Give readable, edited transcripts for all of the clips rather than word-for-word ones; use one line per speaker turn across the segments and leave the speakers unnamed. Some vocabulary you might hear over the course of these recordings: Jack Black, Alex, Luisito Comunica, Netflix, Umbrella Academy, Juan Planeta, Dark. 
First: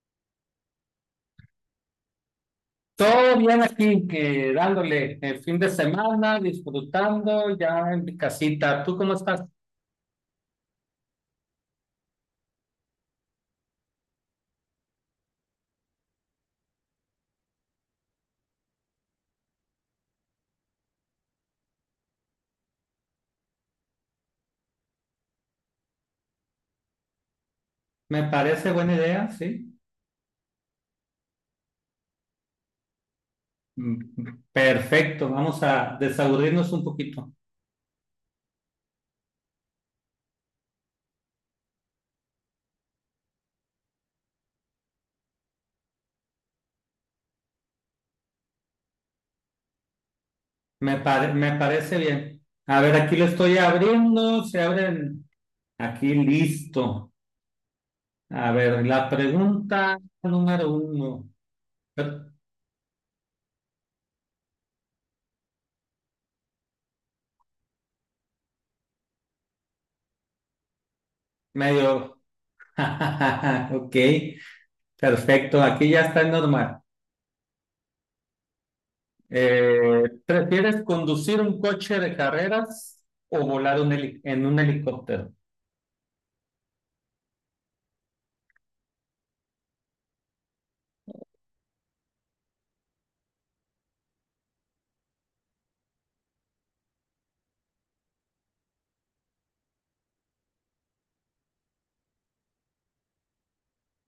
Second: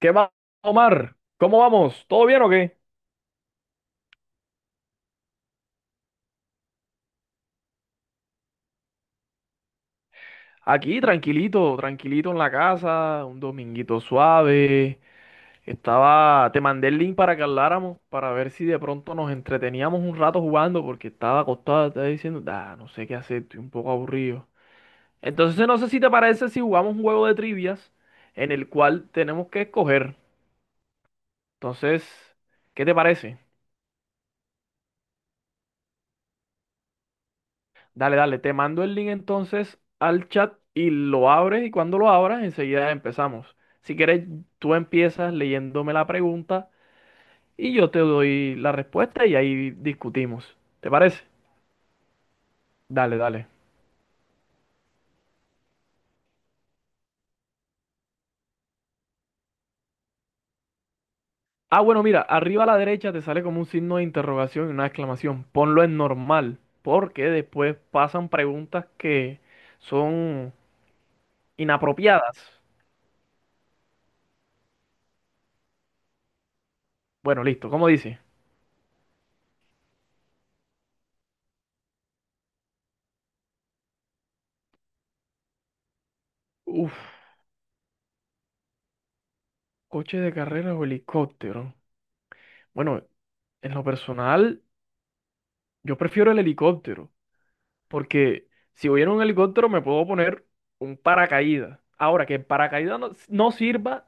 ¿Qué más, Omar? ¿Cómo vamos? ¿Todo bien o qué?
Todo bien aquí, dándole el fin de semana, disfrutando ya en mi casita. ¿Tú cómo estás?
Aquí, tranquilito, tranquilito en la casa, un dominguito suave. Te mandé el link para que habláramos, para ver si de pronto nos entreteníamos un rato jugando, porque estaba acostado, estaba diciendo, ah, no sé qué hacer, estoy un poco aburrido. Entonces, no sé si te parece si jugamos un juego de trivias
Me
en el
parece buena
cual
idea,
tenemos que
sí.
escoger. Entonces, ¿qué te parece?
Mm, Perfecto, vamos a desaburrirnos un poquito.
Dale, dale, te mando el link entonces al chat y lo abres y cuando lo abras enseguida empezamos. Si quieres, tú empiezas leyéndome la pregunta y yo te doy la respuesta y ahí discutimos. ¿Te parece?
Me parece bien. A ver, aquí
Dale,
lo
dale.
estoy abriendo, se abren aquí listo. A ver, la pregunta número uno.
Ah, bueno,
Eh,
mira, arriba a la derecha te sale como un signo de interrogación y una exclamación. Ponlo en normal, porque después pasan preguntas que son
Medio.
inapropiadas.
Ok, perfecto, aquí ya está normal.
Bueno, listo, ¿cómo dice?
¿Prefieres conducir un coche de carreras o volar en un helicóptero?
Uf, coche de carrera o helicóptero. Bueno, en lo personal, yo prefiero el helicóptero, porque si voy en un helicóptero me puedo poner un paracaídas. Ahora, que el paracaídas no sirva,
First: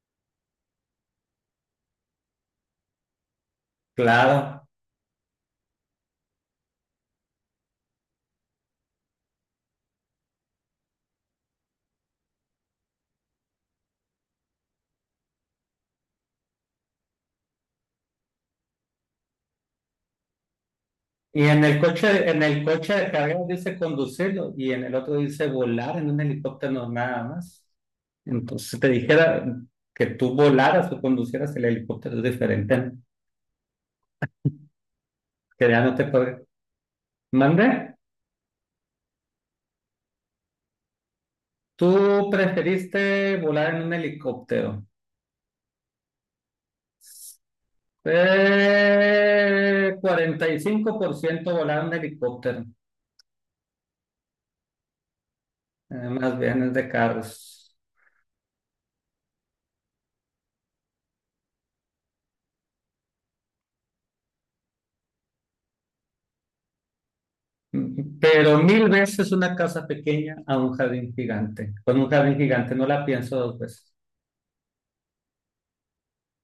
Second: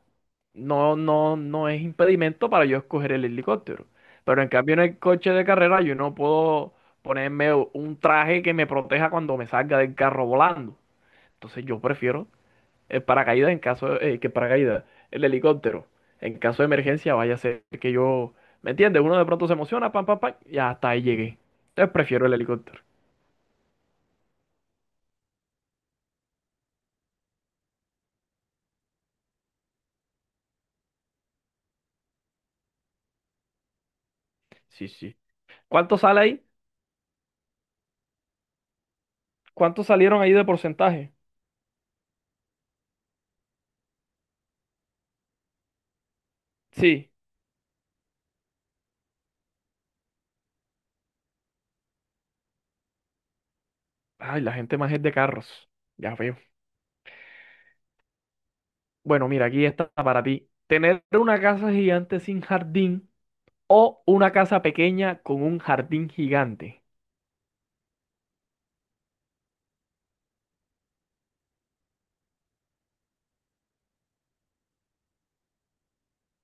no, no, no es impedimento para yo escoger el helicóptero. Pero en
Claro.
cambio en el coche de carrera yo no puedo ponerme un traje que me proteja cuando me salga del carro volando. Entonces yo prefiero el paracaídas en caso que paracaídas, el helicóptero, en caso de emergencia, vaya a ser que yo, ¿me entiendes? Uno de pronto se emociona, pam, pam, pam, y hasta ahí llegué.
Y
Entonces prefiero el
en el
helicóptero.
coche de carreras dice conducirlo y en el otro dice volar en un helicóptero nada más. Entonces, si te dijera que tú volaras o conducieras el helicóptero, es diferente, ¿no?
Sí, sí.
Que ya no
¿Cuánto
te
sale
puede.
ahí?
¿Mande?
¿Cuántos salieron ahí de porcentaje?
Tú preferiste volar en un helicóptero.
Sí.
45% volar en helicóptero.
Ay, la gente más es de carros. Ya veo.
Más bien es de carros.
Bueno, mira, aquí está para ti. Tener una casa gigante sin jardín o una casa pequeña con un jardín gigante.
Pero mil veces una casa pequeña a un jardín gigante. Con un jardín gigante no la pienso dos veces.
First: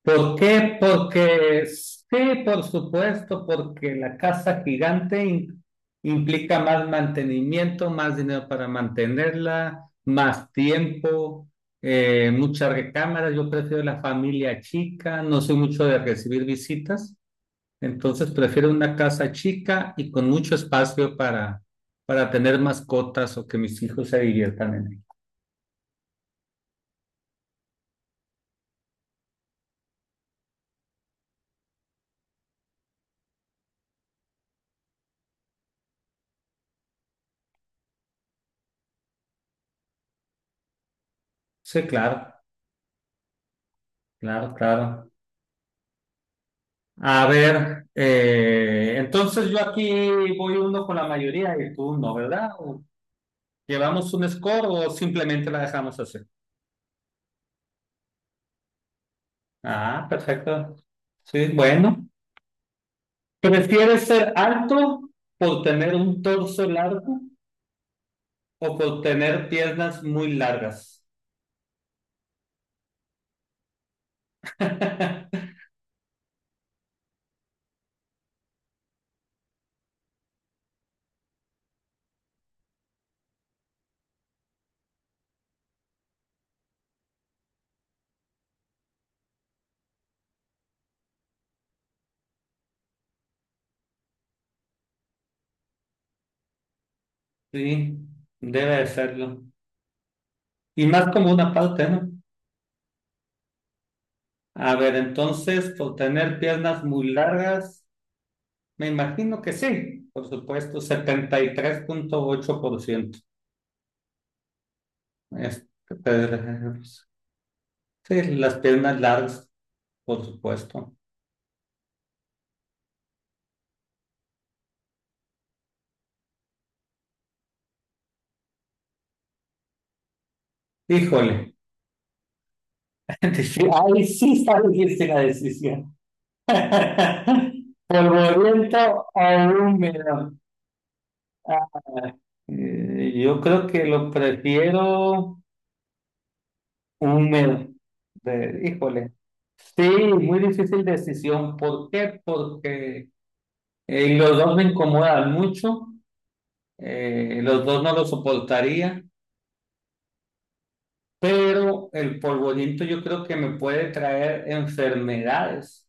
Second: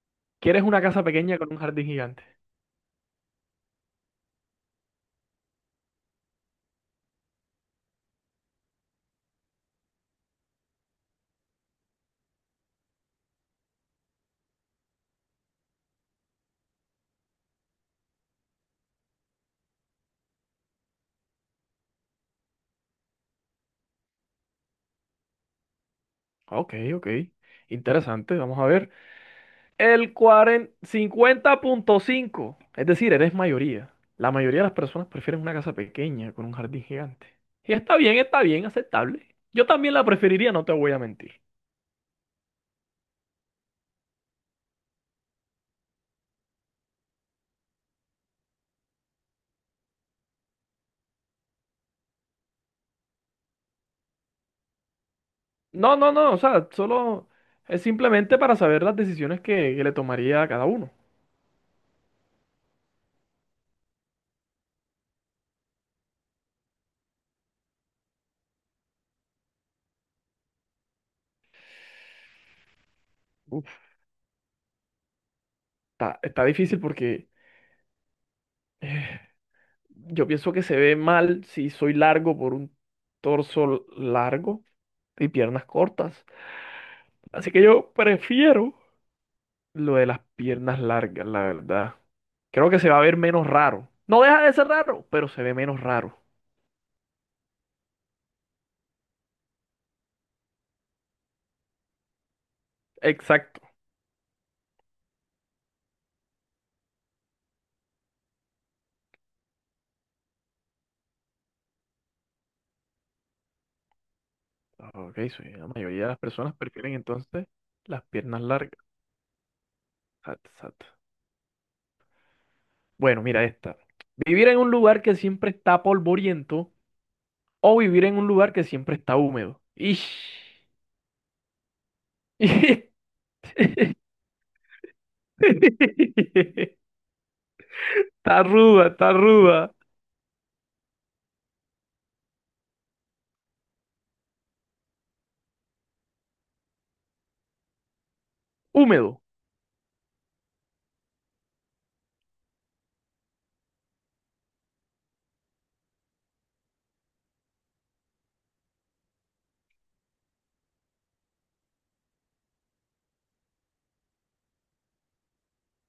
¿Por
¿Quieres
qué?
una casa pequeña con un
Porque
jardín gigante?
sí, por supuesto, porque la casa gigante implica más mantenimiento, más dinero para mantenerla, más tiempo, muchas recámaras. Yo prefiero la familia chica, no soy mucho de recibir visitas. Entonces prefiero una casa chica y con mucho espacio para tener mascotas o que mis hijos se diviertan en ella.
Ok, ok. Interesante, vamos a ver. El 50.5 es decir, eres mayoría. La mayoría de las personas prefieren una casa pequeña con un jardín gigante. Y está bien, aceptable. Yo también la preferiría, no te voy a mentir.
Sí, claro, claro, claro. A ver, entonces yo aquí voy uno con la mayoría y tú no, ¿verdad? ¿O ¿Llevamos un score o simplemente la
No,
dejamos
no,
así?
no, o sea, solo es simplemente para saber las decisiones que le
Ah,
tomaría a cada
perfecto.
uno.
Sí, bueno. ¿Prefieres ser alto por tener un torso largo o por tener piernas muy largas?
Uf, está difícil porque eh, yo pienso que se ve mal si soy largo por un torso largo y piernas cortas. Así que yo prefiero lo de las piernas largas, la verdad. Creo que se va a ver menos raro. No deja de ser raro, pero se ve menos raro.
Sí, debe de serlo. Y más como una parte, ¿no?
Exacto.
A ver, entonces, por tener piernas muy largas, me imagino que sí, por supuesto, 73.8%.
Ok, sí, la
Este,
mayoría de las personas prefieren entonces las
sí,
piernas
las
largas.
piernas largas, por
Exacto, exacto.
supuesto.
Bueno, mira esta. Vivir en un lugar que siempre está polvoriento o vivir en un lugar que siempre está húmedo. Ish.
Híjole, ahí sí está difícil la decisión.
Está ruda,
Polvoriento
está
o
ruda.
húmedo. Yo creo que lo prefiero. Húmedo. Híjole.
Húmedo.
Sí, muy difícil decisión. ¿Por qué? Porque los dos me incomodan mucho, los dos no lo soportaría, pero el polvoriento yo creo que me puede traer enfermedades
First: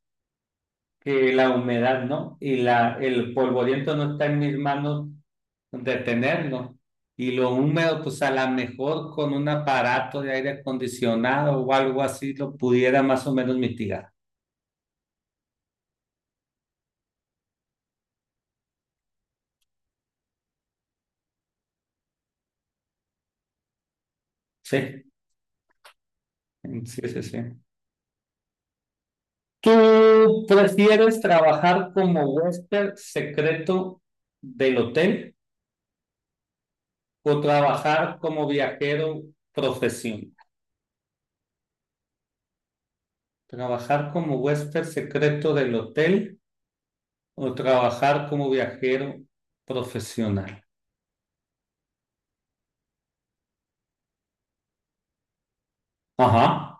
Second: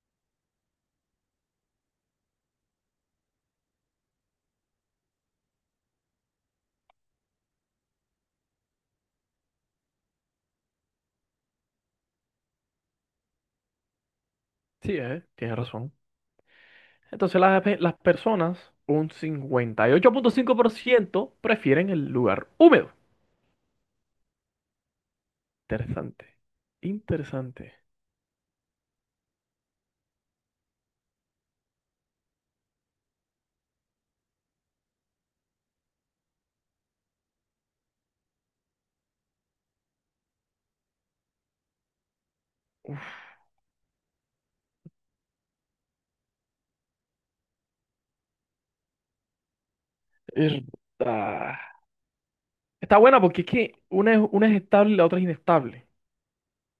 que la humedad no, y la, el polvoriento no está en mis manos detenerlo. Y lo húmedo, pues a lo mejor con un aparato de aire acondicionado o algo así lo pudiera más o menos mitigar.
Sí, tienes razón. Entonces las personas, un 58.5% prefieren el lugar húmedo.
Sí.
Interesante.
Sí, sí, sí.
Interesante.
¿Tú prefieres trabajar como huésped secreto del hotel o trabajar como viajero profesional?
Uf,
¿Trabajar como huésped secreto del hotel o trabajar como viajero
es-
profesional?
ah. Está buena porque es que una es estable y la otra es inestable.
Ajá.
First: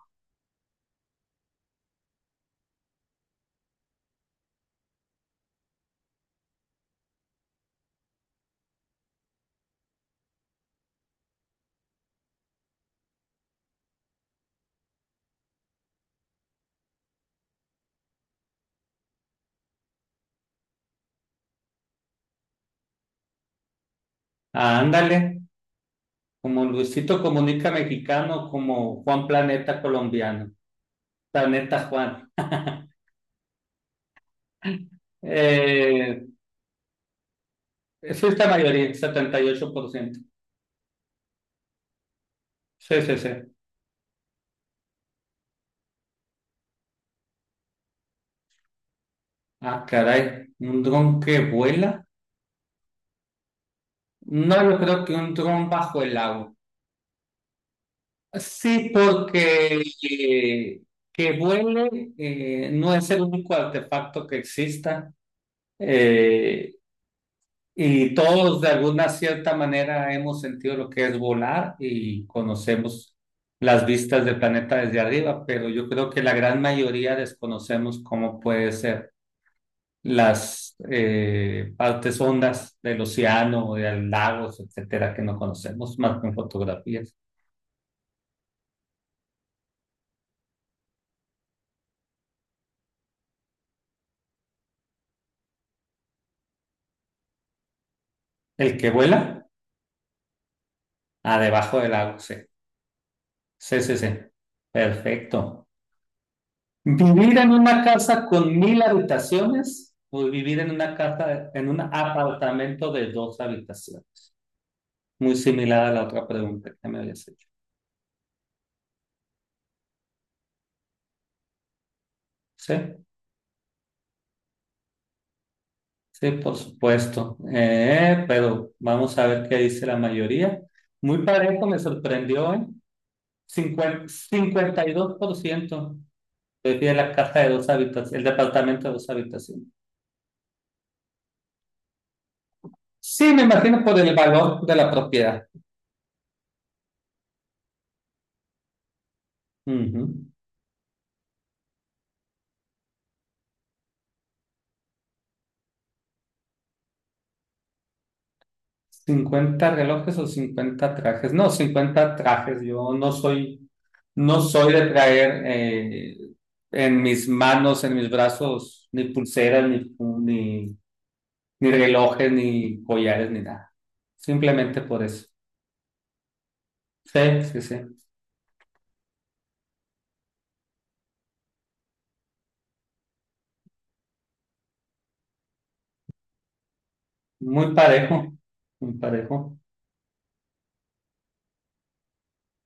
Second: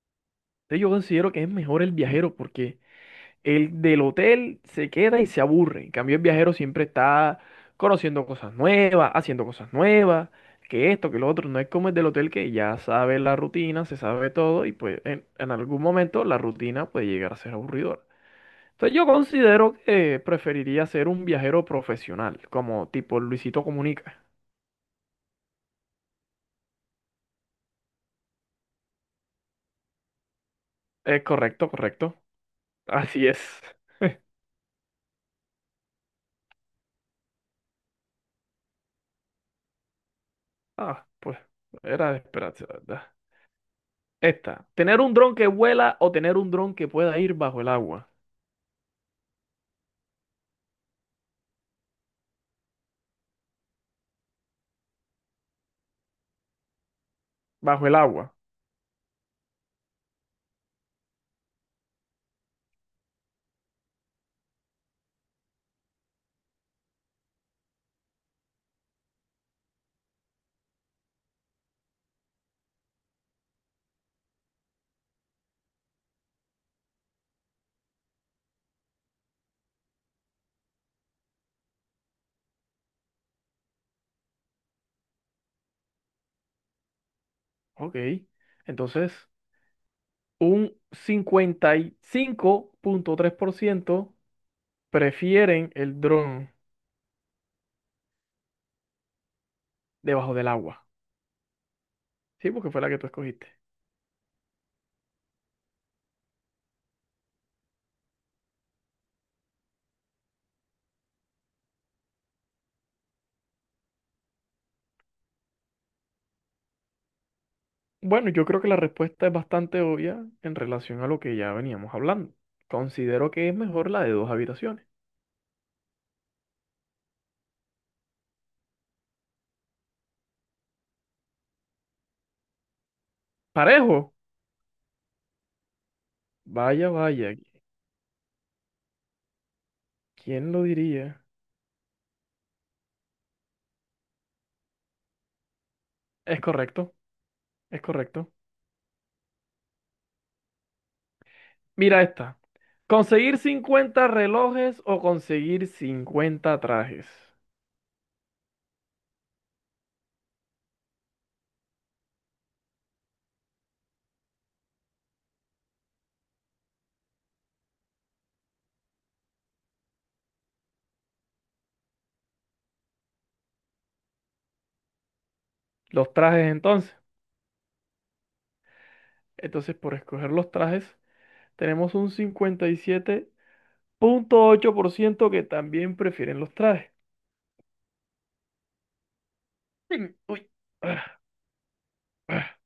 Entonces yo considero que es mejor el viajero porque el del hotel se queda y se aburre. En cambio, el viajero siempre está conociendo cosas nuevas, haciendo cosas nuevas, que esto, que lo otro. No es como el del hotel que ya sabe la rutina, se sabe todo y pues en algún momento la rutina puede llegar a ser aburridora. Entonces yo considero que preferiría ser un viajero profesional, como tipo Luisito Comunica.
Ah, ándale, como Luisito Comunica mexicano, como Juan Planeta colombiano,
Es correcto,
Planeta
correcto.
Juan.
Así es.
Eh, sí, es la mayoría, 78%.
Ah, pues era de esperarse, la
Sí,
verdad.
sí, sí.
Esta, tener un dron que vuela o tener un dron que pueda ir bajo el agua.
Ah, caray, ¿un dron que vuela? No, yo creo que un dron bajo el agua.
Bajo el agua.
Sí, porque eh, que vuele no es el único artefacto que exista, eh, y todos de alguna cierta manera hemos sentido lo que es volar y conocemos las vistas del planeta desde arriba, pero yo creo que la gran mayoría desconocemos cómo puede ser las partes hondas del océano, de los lagos, etcétera, que no conocemos más que en fotografías.
Ok. Entonces, un 55.3% prefieren el dron
El que vuela,
debajo del agua.
a debajo del lago, sí.
Sí, porque fue la que tú escogiste.
Sí, sí, sí. Perfecto. ¿Vivir en una casa con 1000 habitaciones o vivir en una casa, en un apartamento de dos habitaciones? Muy similar a la otra pregunta que me habías hecho.
Bueno, yo creo que la respuesta es bastante obvia en relación a lo que ya veníamos hablando.
Sí,
Considero que es mejor la de 2 habitaciones.
sí, por supuesto. Pero vamos a ver qué dice la mayoría. Muy parejo, me sorprendió, ¿eh?
Parejo.
50 52%
Vaya,
prefiere la
vaya.
casa de dos habitaciones, el departamento de dos habitaciones.
¿Quién lo diría?
Sí, me imagino por el valor de la propiedad.
Es correcto, es correcto.
Ujú.
Mira esta. ¿Conseguir 50 relojes o conseguir 50 trajes?
50 relojes o 50 trajes. No, 50 trajes. Yo no soy, no soy de traer en mis manos, en mis brazos, ni pulseras, ni relojes, ni collares, ni nada. Simplemente por eso.
Los trajes entonces.
Sí, sí, sí.
Entonces, por escoger los trajes, tenemos un 57.8% que también prefieren los trajes.
Muy parejo, muy parejo.
Mm, uy. Ah, ah.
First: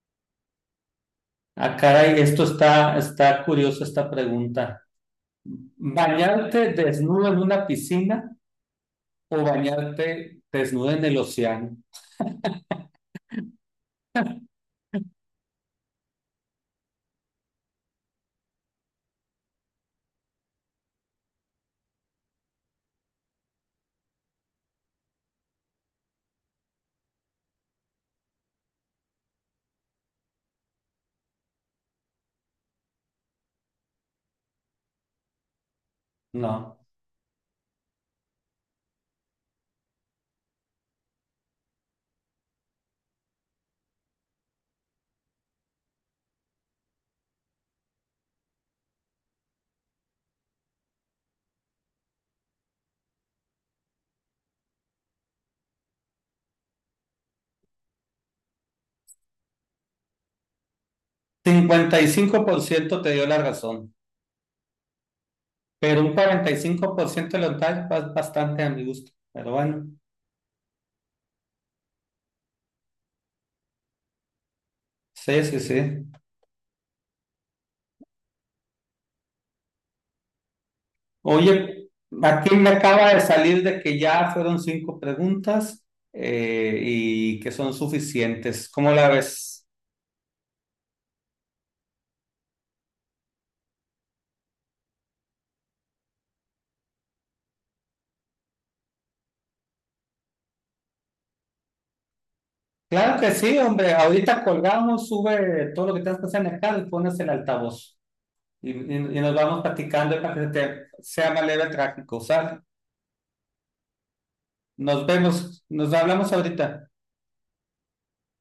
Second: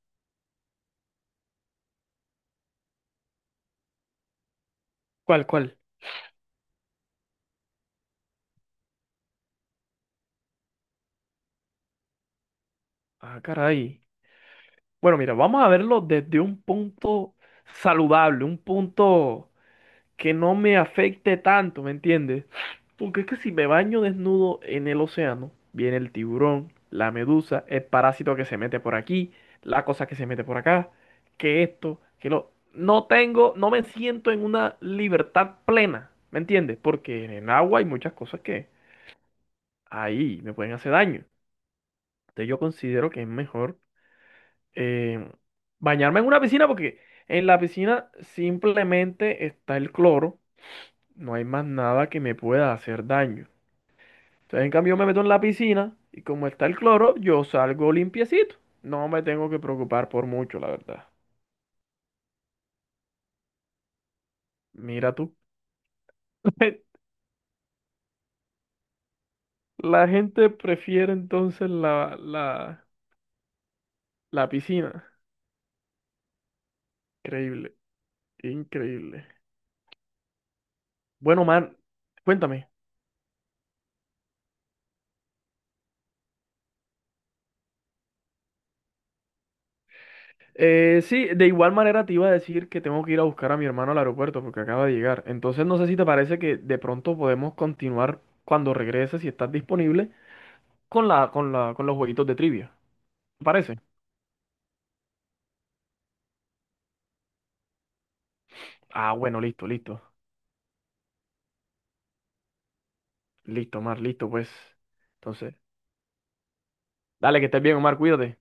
Ah, caray, esto está curioso esta pregunta.
¿Cuál, cuál?
¿Bañarte desnudo en una piscina o bañarte desnudo en el océano?
Ah, caray. Bueno, mira, vamos a verlo desde un punto saludable, un punto que no me afecte tanto, ¿me entiendes? Porque es que si me baño desnudo en el océano, viene el tiburón, la medusa, el parásito que se mete por aquí, la cosa que se mete por acá, que esto, que lo... No tengo, no me siento en una libertad plena, ¿me
No.
entiendes? Porque en el agua hay muchas cosas que ahí me pueden hacer daño. Entonces yo considero que es mejor eh, bañarme en una piscina porque en la piscina simplemente está el cloro, no hay más nada que me pueda hacer daño. Entonces, en cambio, yo me meto en la piscina y como está el cloro, yo salgo limpiecito. No me tengo que preocupar por mucho, la verdad.
55% te dio la razón,
Mira tú.
pero un 45% lo tal es bastante a mi gusto. Pero bueno,
La gente prefiere entonces la piscina.
sí, sí, sí.
Increíble, increíble. Bueno, man,
Oye, aquí me
cuéntame.
acaba de salir de que ya fueron cinco preguntas y que son suficientes. ¿Cómo la ves?
Sí, de igual manera te iba a decir que tengo que ir a buscar a mi hermano al aeropuerto porque acaba de llegar. Entonces no sé si te parece que de pronto podemos continuar cuando regreses, si estás disponible. Con con los jueguitos de trivia.
Claro que
¿Te
sí,
parece?
hombre. Ahorita colgamos, sube todo lo que tengas que hacer en el carro y pones el altavoz. Y, y-
Ah,
y nos
bueno,
vamos
listo, listo.
platicando para que se te sea más leve el tráfico, ¿sale?
Listo, Omar, listo, pues.
Nos
Entonces,
vemos, nos hablamos ahorita.
dale, que estés bien, Omar, cuídate.